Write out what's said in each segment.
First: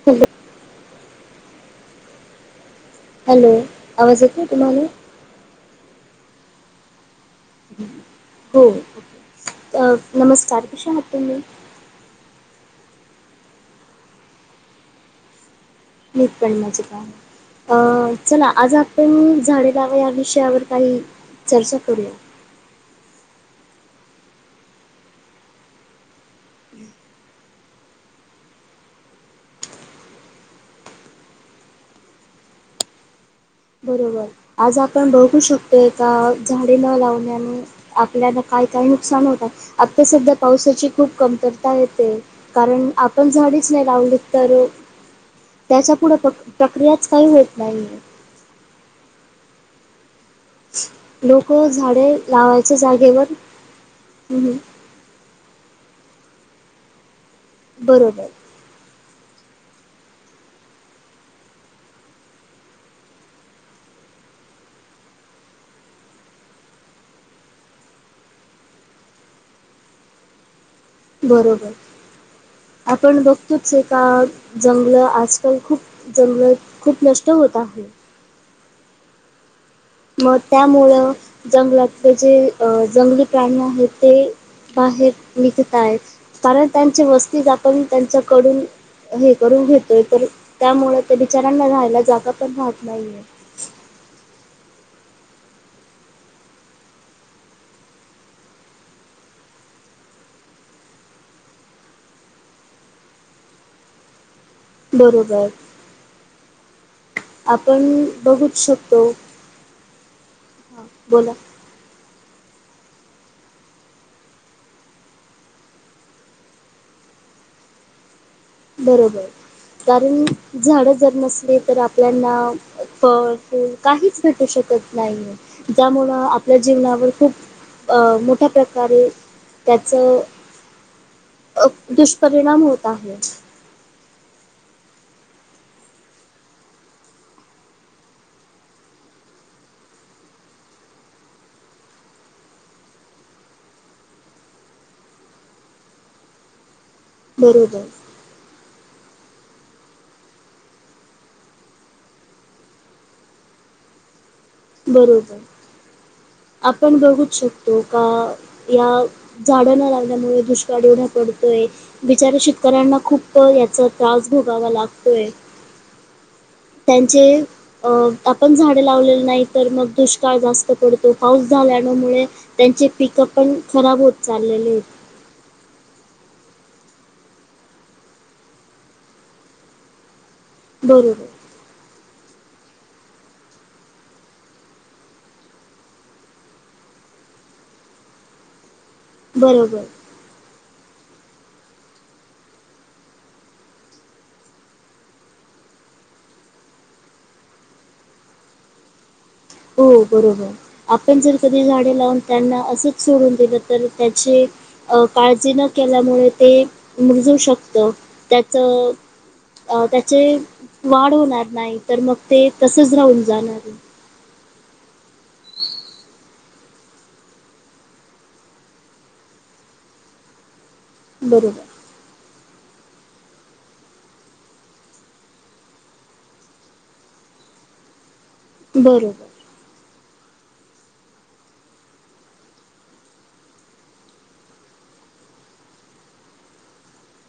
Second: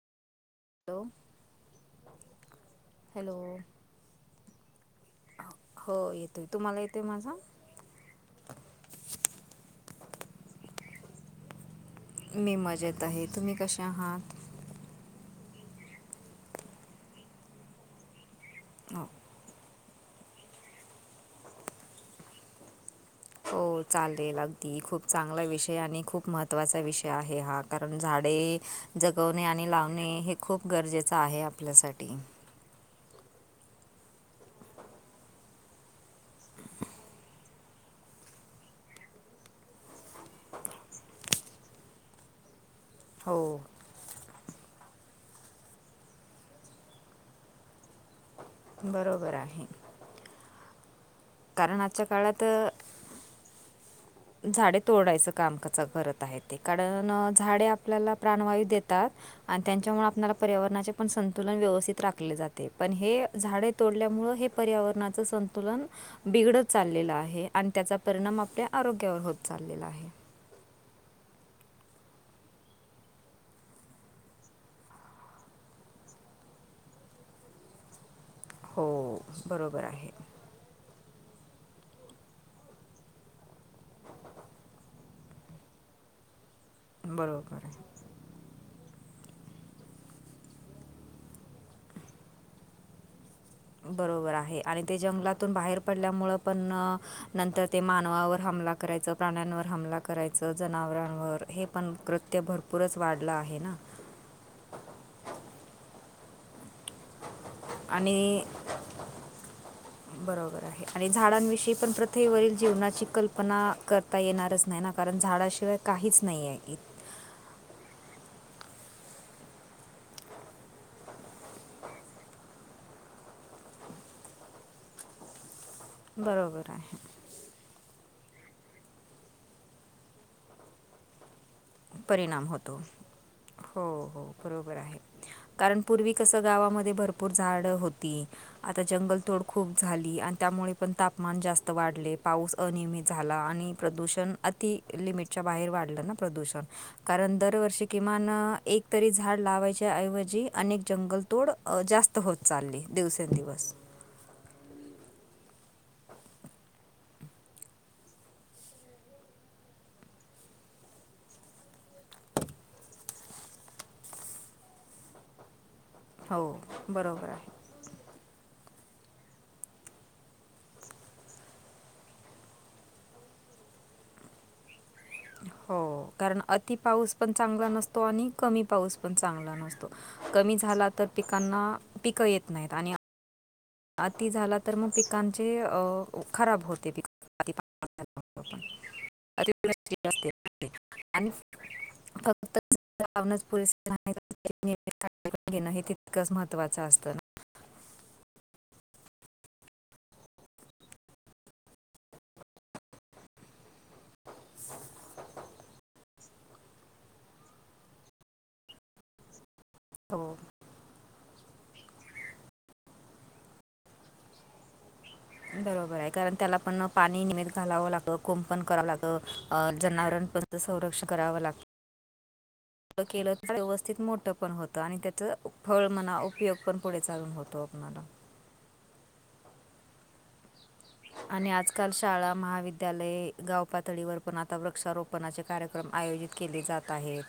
[unintelligible] [inaudible] Hello? Hello, आवाज येतोय ना तुम्हाला? हो येतोय तुम्हाला येतोय माझा हो नमस्कार कशा आहात तुम्ही मी मजेत आहे तुम्ही कसे आहात मी पण मजेत आहे अ चला आज हो आपण झाडे या विषयावर काही चर्चा करूया हो चालेल अगदी खूप चांगला विषय आणि खूप महत्त्वाचा विषय आहे हा कारण झाडे जगवणे आणि लावणे हे खूप गरजेचं आहे आपल्यासाठी बरोबर आज आपण बघू शकतोय का झाडे न लावण्याने आपल्याला काय काय नुकसान होतात आता सध्या पावसाची खूप कमतरता येते कारण आप पण हो झाडीच नाही लावली तर त्याच्या पुढे प्र प्रक्रियाच काही होत नाहीये बरोबर आहे लोक कारण झाडे आजच्या काळात लावायच्या जागेवर हम्म, झाडे तोडायचं काम कच करत आहे ते कारण झाडे आपल्याला बरोबर प्राणवायू देत त्यात आणि त्यांच्यामुळे आपणला पर्यावरणाचे पण संतुलन व्यवस्थित राखले जाते पण हे झाडे तोडल्यामुळ हे पर्यावरणाचं संतुलन बिघडत चाललेलं आहे आणि त्याचा परिणाम आपल्या आरोग्यावर होत चाललेलं आहे. बरोबर आपण बघतोच आहे का जंगल आजकाल खूप जंगल खूप नष्ट होत आहेत. हो बरोबर आहे. मग त्यामुळं जंगलातले जे अ जंगली प्राणी आहेत ते बाहेर निघत आहेत कारण त्यांची वस्ती बरोबर आपण आहे त्यांच्याकडून हे करून घेतोय तर त्यामुळे त्या बिचऱ्यांना राहायला जागा पण राहत नाहीये. बरोबर आहे आणि ते जंगलातून बाहेर पडल्यामुळं पण नंतर ते मानवावर हमला करायचं प्राण्यांवर हमला करायचं जनावरांवर हे पण कृत्य भरपूरच वाढलं आहे ना. बरोबर आपण आणि बघूच शकतो. हां, बरोबर आहे आणि बोला. झाडांविषयी पण प्रत्य कथेवरील जीवनाची कल्पना करता येणारच नाही ना कारण झाडाशिवाय काहीच नाही आहे इ बरोबर कारण झाडं जर नसली तर आपल्याना फळ, फूल काहीच भेटू शकत नाहीये ज्यामुळं आपल्या बरोबर आहे जीवनावर खूप अ मोठ्या प्रकारे त्याचं अ परिणाम दुष्परिणाम होतो होत आहे. हो-हो बरोबर आहे. कारण पूर्वी कसं गावामध्ये भरपूर झाड होती. आता जंगल तोड खूप झाली आणि त्यामुळे पण तापमान जास्त वाढले पाऊस अनियमित झाला आणि प्रदूषण अति लिमिटच्या बाहेर वाढलं ना प्रदूषण कारण बरोबर, दरवर्षी कि मान एक तरी झाड लावायच्या ऐवजी अनेक जंगलतोड जास्त त होत चालली दिवसेंदिवस बरोबर [inaudible] आपण बघू शकतो का या झाडं न लागल्यामुळे दुष्काळी येवढा पडतोय. बिचाऱ्या शेतकऱ्यांना खूप याचा त्रास भोगावा लागतोय. हो त्यांचे बरोबर आहे अ आपण झाड लावलेले नाही तर मग दुष्काळ जास्त पडत तो पाऊस झाल्यानमुळे त्यांचे पिक पण खराब होत चाललेले होते. हो कारण अति पाऊस पण चांगला नसतो आणि कमी पाऊस पण चांगला नसतो. कमी झाला तर बरोबर पिकांना पिकं येत नाहीत आणि अती झाला तर मग पिकांचे खराब होते पीक. अती बरोबर पडायचं असते पाणी आणि. फक्त लवण पुरस राहते. घेण हे तितकंच महत्वाचं असतं. हो बरोबर आपण जर कधी झाडे लावून त्यांना असंच सोडून दिलं. तर त्याची काळजी न केल्यामुळे ते मुरजू शकत त्याच अ ना त्याचे हो वाढ होणार नाही तर मग ते तसच राहून जाणार आहे. बरोबर आहे कारण. त्याला पण पाणी निमत घालावं लागत कोंपण करावं लाग जनावरां पण संरक्षण करावं लागत. [inaudible] केलं तर व्यवस्थित मोठं पण होतं आणि त्याच फळ मणा उपयोग पण पुढे चालून होत. तोपणारला. बरोबर. [unintelligible] आणि आजकाल शाळा महाविद्यालय गाव पातळीवर पण आता वृक्षारोपणाचे. कार्यक्रम आयोजित केले जात आहेत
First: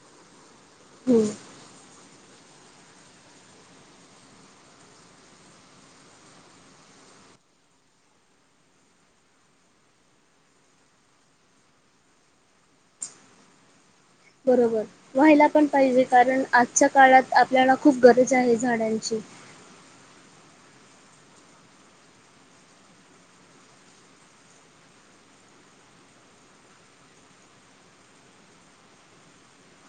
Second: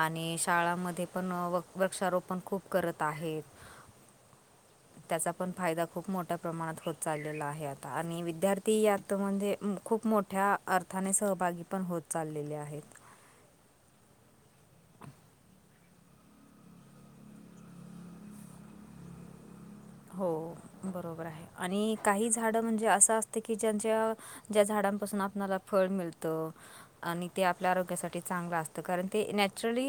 आणि शाळामध्ये हो पण व वृक्षारोपण खूप करत आहेत. त्याचा पण फायदा खूप मोठ्या प्रमाणात होत चाललेला आहे. आणि विद्यार्थी यात म्हणजे खूप मोठ्या अर्थाने सहभागी पण होत चाललेले आहेत. बरोबर... व्हायला पण पाहिजे. कारण आजच्या काळात आपल्याला खूप गरज आहे झाडांची. हो बरोबर आहे आणि काही झाड म्हणजे असं असते की ज्यांच्या. ज्या झाडांपासून आपल्याला फळ मिळतं. आणि ते आपल्या आरोग्यासाठी चांगलं असत. कारण ते नॅचरली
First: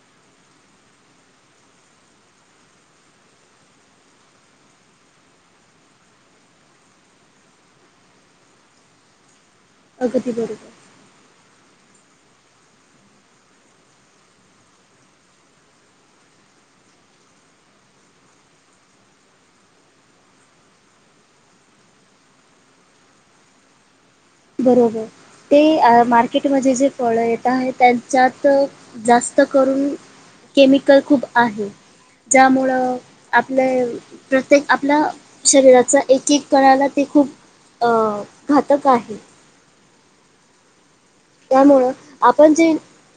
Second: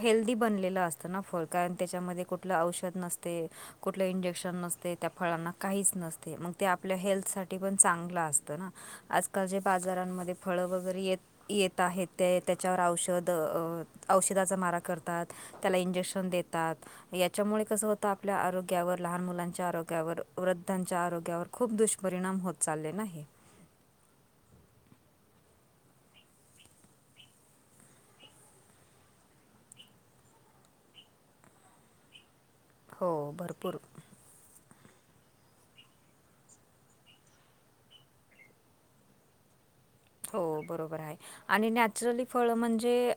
हेल्दी बनलेलं असतं ना फळ. कारण त्याच्यामध्ये कुठलं औषध नसते. कुठलं इंजेक्शन त्या फळांना काहीच नसते. मग ते आपल्या हेल्थसाठी पण चांगलं असतं ना..... आज आता जे अगदी बाजारांमध्ये फळं बरोबर वगैरे येत येत आहेत ते त्याच्यावर औषध औषधाचा मारा करतात. त्याला इंजेक्शन देतात. याच्यामुळे कस होत आपल्या आरोग्यावर. लहान मुलांच्या आरोग्यावर, वृद्धांच्या आरोग्यावर खूप दुष्परिणाम होत चालले ना हे. बरोबर. ते मार्केटमध्ये जे फळ येत आहे. त्यांच्यात जास्त करून. केमिकल खूप आहे. ज्यामुळं हो आपले. भरपूर प्रत्येक आपल्या शरीराचा एक एक करायला ते खूप. घातक आहे. हो बरोबर आहे आणि त्यामुळं नॅचरली फळ आपण जे म्हणजे.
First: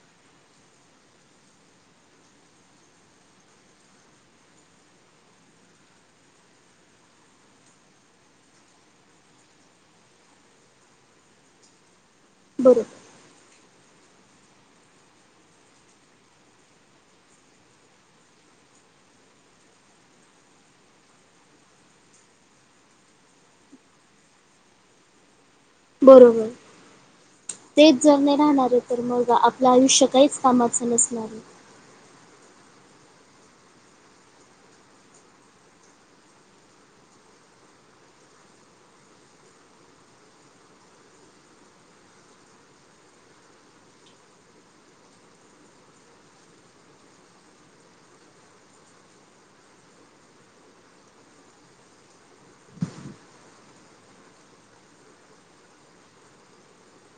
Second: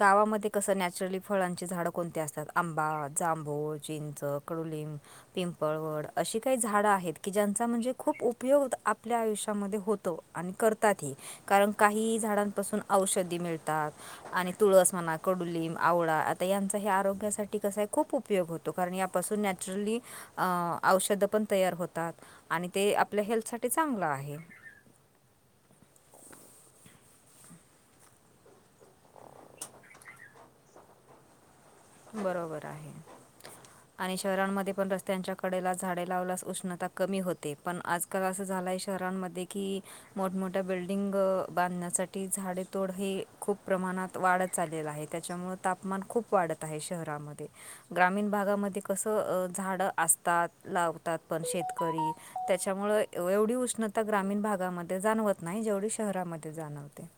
गावामध्ये कसं नॅचरली फळांची झाडं कोणती असतात. आंबा, जांभूळ, चिंच, कडुलिंब. पिंपळ, वड अशी काही झाडं आहेत की ज्यांचा म्हणजे खूप उपयोग आपल्या आयुष्यामध्ये होत. तो आणि करतातही कारण काही झाडांपासून बरोबर औषधी मिळतात. आणि तुळस म्हणा कडुलिंब, आवळा आता यांचा हे आरोग्यासाठी कस आहे खूप उपयोग. उपयोग होतो कारण यापासून नॅचरली औषधं पण तयार होतात. आणि ते आपल्या हेल्थसाठी चांगलं आहे. बरोबर तेच जर नाही राहणारे तर मग आपलं आयुष्य काहीच कामाचं नसणार. बरोबर आहे. [unintelligible] आणि शहरांमध्ये पण रस्त्यांच्या कडेला झाडे लावल्यास उष्णता कमी होते. पण आज तर असं झालं आहे शहरांमध्ये की, मोठमोठ्या बिल्डिंग बांधण्यासाठी झाडेेतोड हे खूप प्रमाणात वाढत चाललेलं आहे. त्याच्यामुळं तापमान खूप वाढत आहे शहरामध्ये. ग्रामीण भागामध्ये कसं झाड असतात. लावतात. पण शेतकरी त्याच्यामुळे एवढी उष्णता ग्रामीण भागामध्ये जाणवत नाही. जेवढी शहरामध्ये जाणवते.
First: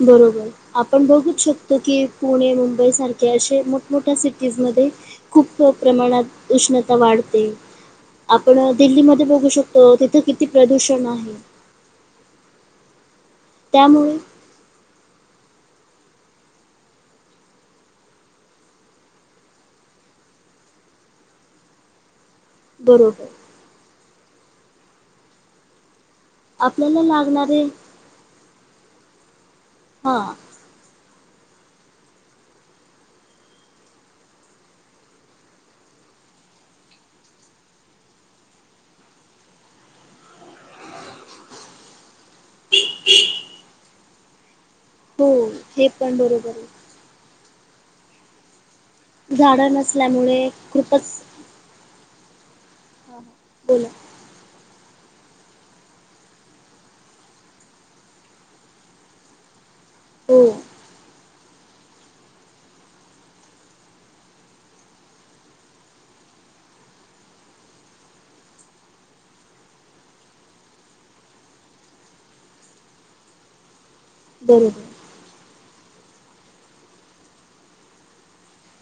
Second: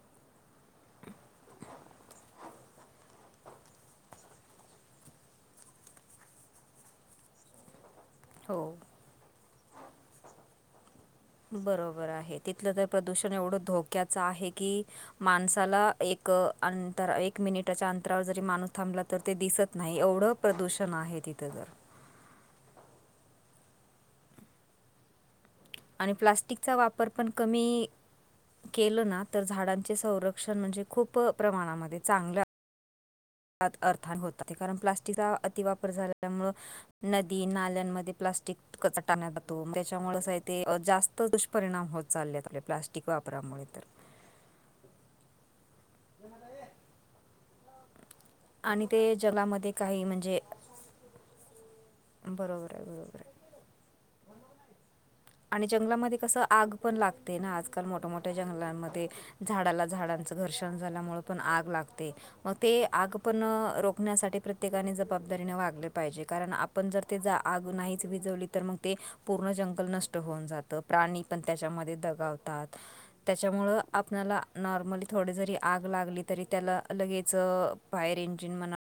बरोबर आपण बघूच शकतो की, पुणे मुंबई सारख की असे मोठमोठ्या सिटीज मध्ये खूप खूप प्रमाणात उष्णता वाढते. आपण हो दिल्लीमध्ये बघू शकतो तिथे किती प्रदूषण आहे. बरोबर आहे. तिथलं तर प्रदूषण एवढं धोक्याच त्यामुळे आहे की, माणसाला एक अंतरा एक मिनिटाच्या अंतरावर जरी माणूस थांबला तर ते दिसत नाही. एवढं प्रदूषण आहे तिथं तर बरोबर आणि प्लास्टिकचा आपल्याला वापर पण लागणारे कमी केलं ना तर झाडांचे हां. संरक्षण म्हणजे खूप प्रमाणामध्ये चांगलं अर्थान होत. कारण प्लास्टिकचा अतिवापर झाल्यामुळे नदी- नाल्यांमध्ये प्लास्टिक कचरा टाकला जातो. मग त्याच्यामुळेच आहे ते जास्त दुष्परिणाम होत चाललेत. आपले प्लास्टिक वापरामुळे तर हो हे पण बरोबर आहे. आणि ते जलामध्ये झाडं काही म्हणजे नसल्यामुळे खूपच बरोबर आहे. हां, बरोबर हां. आहे. बोला... आणि जंगलामध्ये कसं आग पण लागते ना... आजकाल मोठ्यामोठ्या जंगलांमध्ये झाडाला झाडांचं हो. घर्षण झाल्यामुळे पण आग लागते. मग ते आग पण रोखण्यासाठी प्रत्येकाने जबाबदारीने वागले पाहिजे कारण आप आपण जर ते आग नाहीच विजवली तर मग ते पूर्ण जंगल नष्ट होऊन जातं प्राणी पण त्याच्यामध्ये दगावतात त्याच्यामुळे आपल्याला बरोबर. नॉर्मली थोड जरी आग लागली तरी त्याला लगेच फयर इंजिन म्हणा.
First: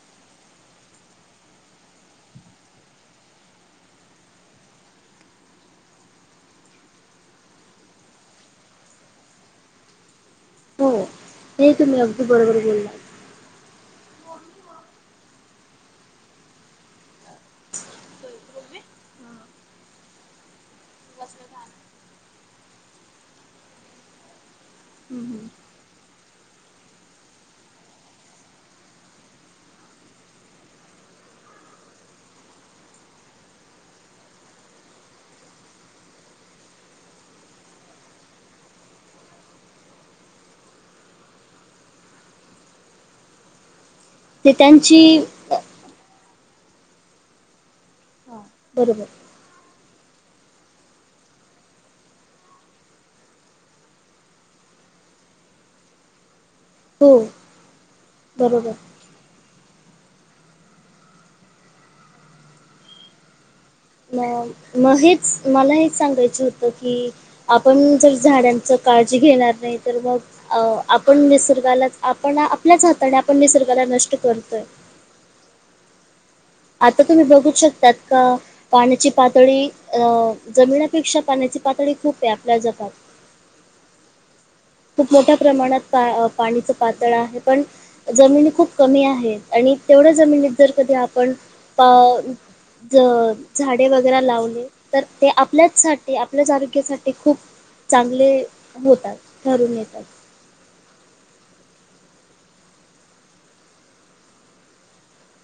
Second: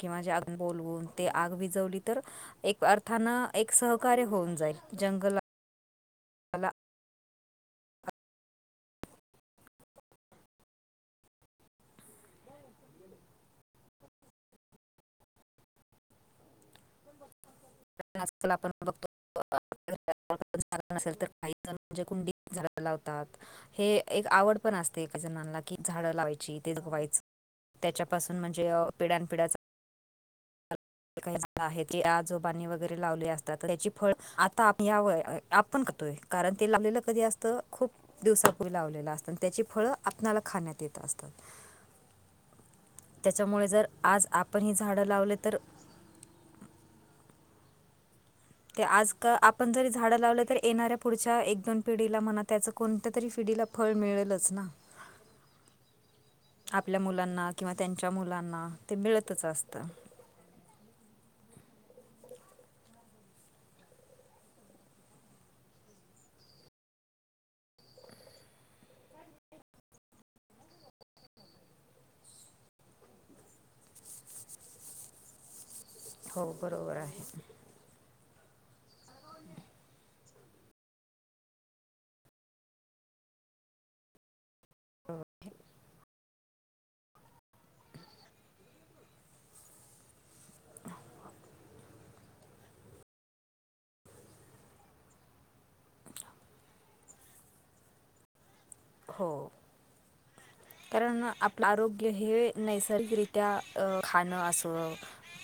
किंवा जे आग बोलवून ते आग विजवली तर एक अर्थान एक सहकार्य होऊन जाईल जंगल आला हो हे तुम्ही अगदी बरोबर बोललात. आजकाल आपण बघतो. झा नसेल तर काही जण म्हणजे कुंडीत झाडं लावतात. हे एक आवड पण असते एका हं, हं. जणला कि झाडं लावायची ते जगवायच. त्याच्यापासून म्हणजे पिढ्यानपिढ्या आहे ते आजोबाणी वगैरे लावली असतात त्याची फळ आता याव.... पण करतोय कारण ते लागलेलं कधी असतं खूप.... दिवसापूर्वी लावलेला असत आणि त्याची फळं आपल्याला खाण्यात येत असतात. ह [unintelligible] त्याच्यामुळे जर आज ते आपण ही त्यांची झाडं लावले अ तर हां. ते बरोबर. आज का आप पण जरी झाडं लावलं तर येणाऱ्या पुढच्या एक दोन पिढीला म्हणा त्याचं कोणत्या तरी पिढीला फळ मिळेलच ना आपल्या हो. मुलांना किंवा त्यांच्या मुलांना बरोबर. ते मिळतच असतं. म म हेच मला हे सांगायच होतं की आपण जर झाडांच काळजी घेणार नाही तर मग आपण निसर्गालाच आपण आपल्याच हाताने पण निसर्गाला नष्ट करतोय. हो. बरोबर आता तुम्ही आहे बघू शकतात का पाण्याची पातळी अ जमिनापेक्षा पाण्याची पातळी खूप आहे आपल्या जगात खूप मोठ्या प्रमाणात पाणीचं पातळ आहे पण जमिनी खूप कमी आहेत आणि तेवढ्या जमिनीत जर कधी आपण ज झाडे वगैरे लावले तर ते आपल्याचसाठी आपल्याच आरोग्यासाठी खूप चांगले होते. हो. कारण आपलं आरोग्य हे नैसर्गिकरित्या खाणं असं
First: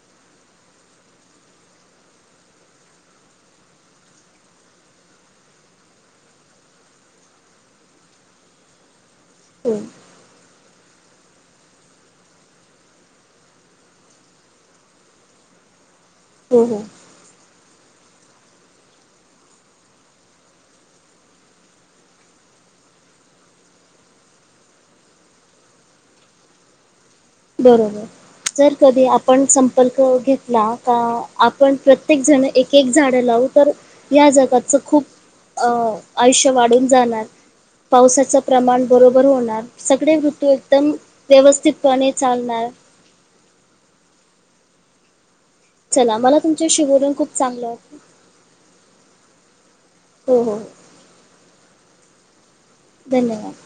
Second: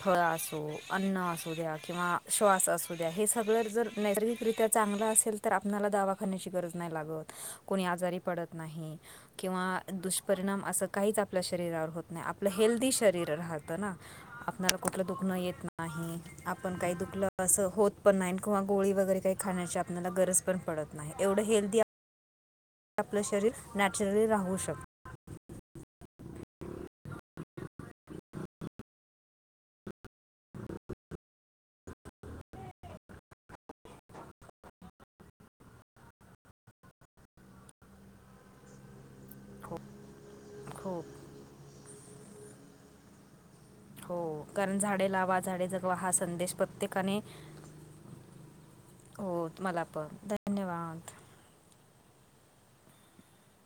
फळ असो अन्न असू द्या किंवा श्वास असू द्या हे सगळं जर नैसर्गिकरित्या चांगला असेल तर आपनाला दवाखानाची गरज नाही लागत कोणी आज पडत नाही किंवा हो दु परिणाम असं काहीच आपल्या शरीरावर होत नाही आपलं हेल्दी शरीर राहतं ना आपला कुठलं दुखणं येत नाही हो आपण हो काही दुखलं अस होत पण नाही किंवा गोळी वगैरे काही खाण्याची आपल्याला गरज पण पडत नाही एवढं हेल्दी आपलं शरीर नॅचरली राहू शकत. बरोबर जर कधी आपण संपर्क घेतला का आपण प्रत्येक जण एक एक झाडं लावू तर या जगाचं खूप आयुष्य वाढून जाणार. पावसाचं प्रमाण बरोबर होणार हो सगळे ऋतू एकदम हो व्यवस्थितपणे चालणार. हो कारण झाडे लावा झाडे जगवा हा चला मला संदेश तुमच्याशी बोलून प्रत्येकाने खूप चांगलं वाटलं. हो तुम्हाला पण हो हो धन्यवाद. धन्यवाद.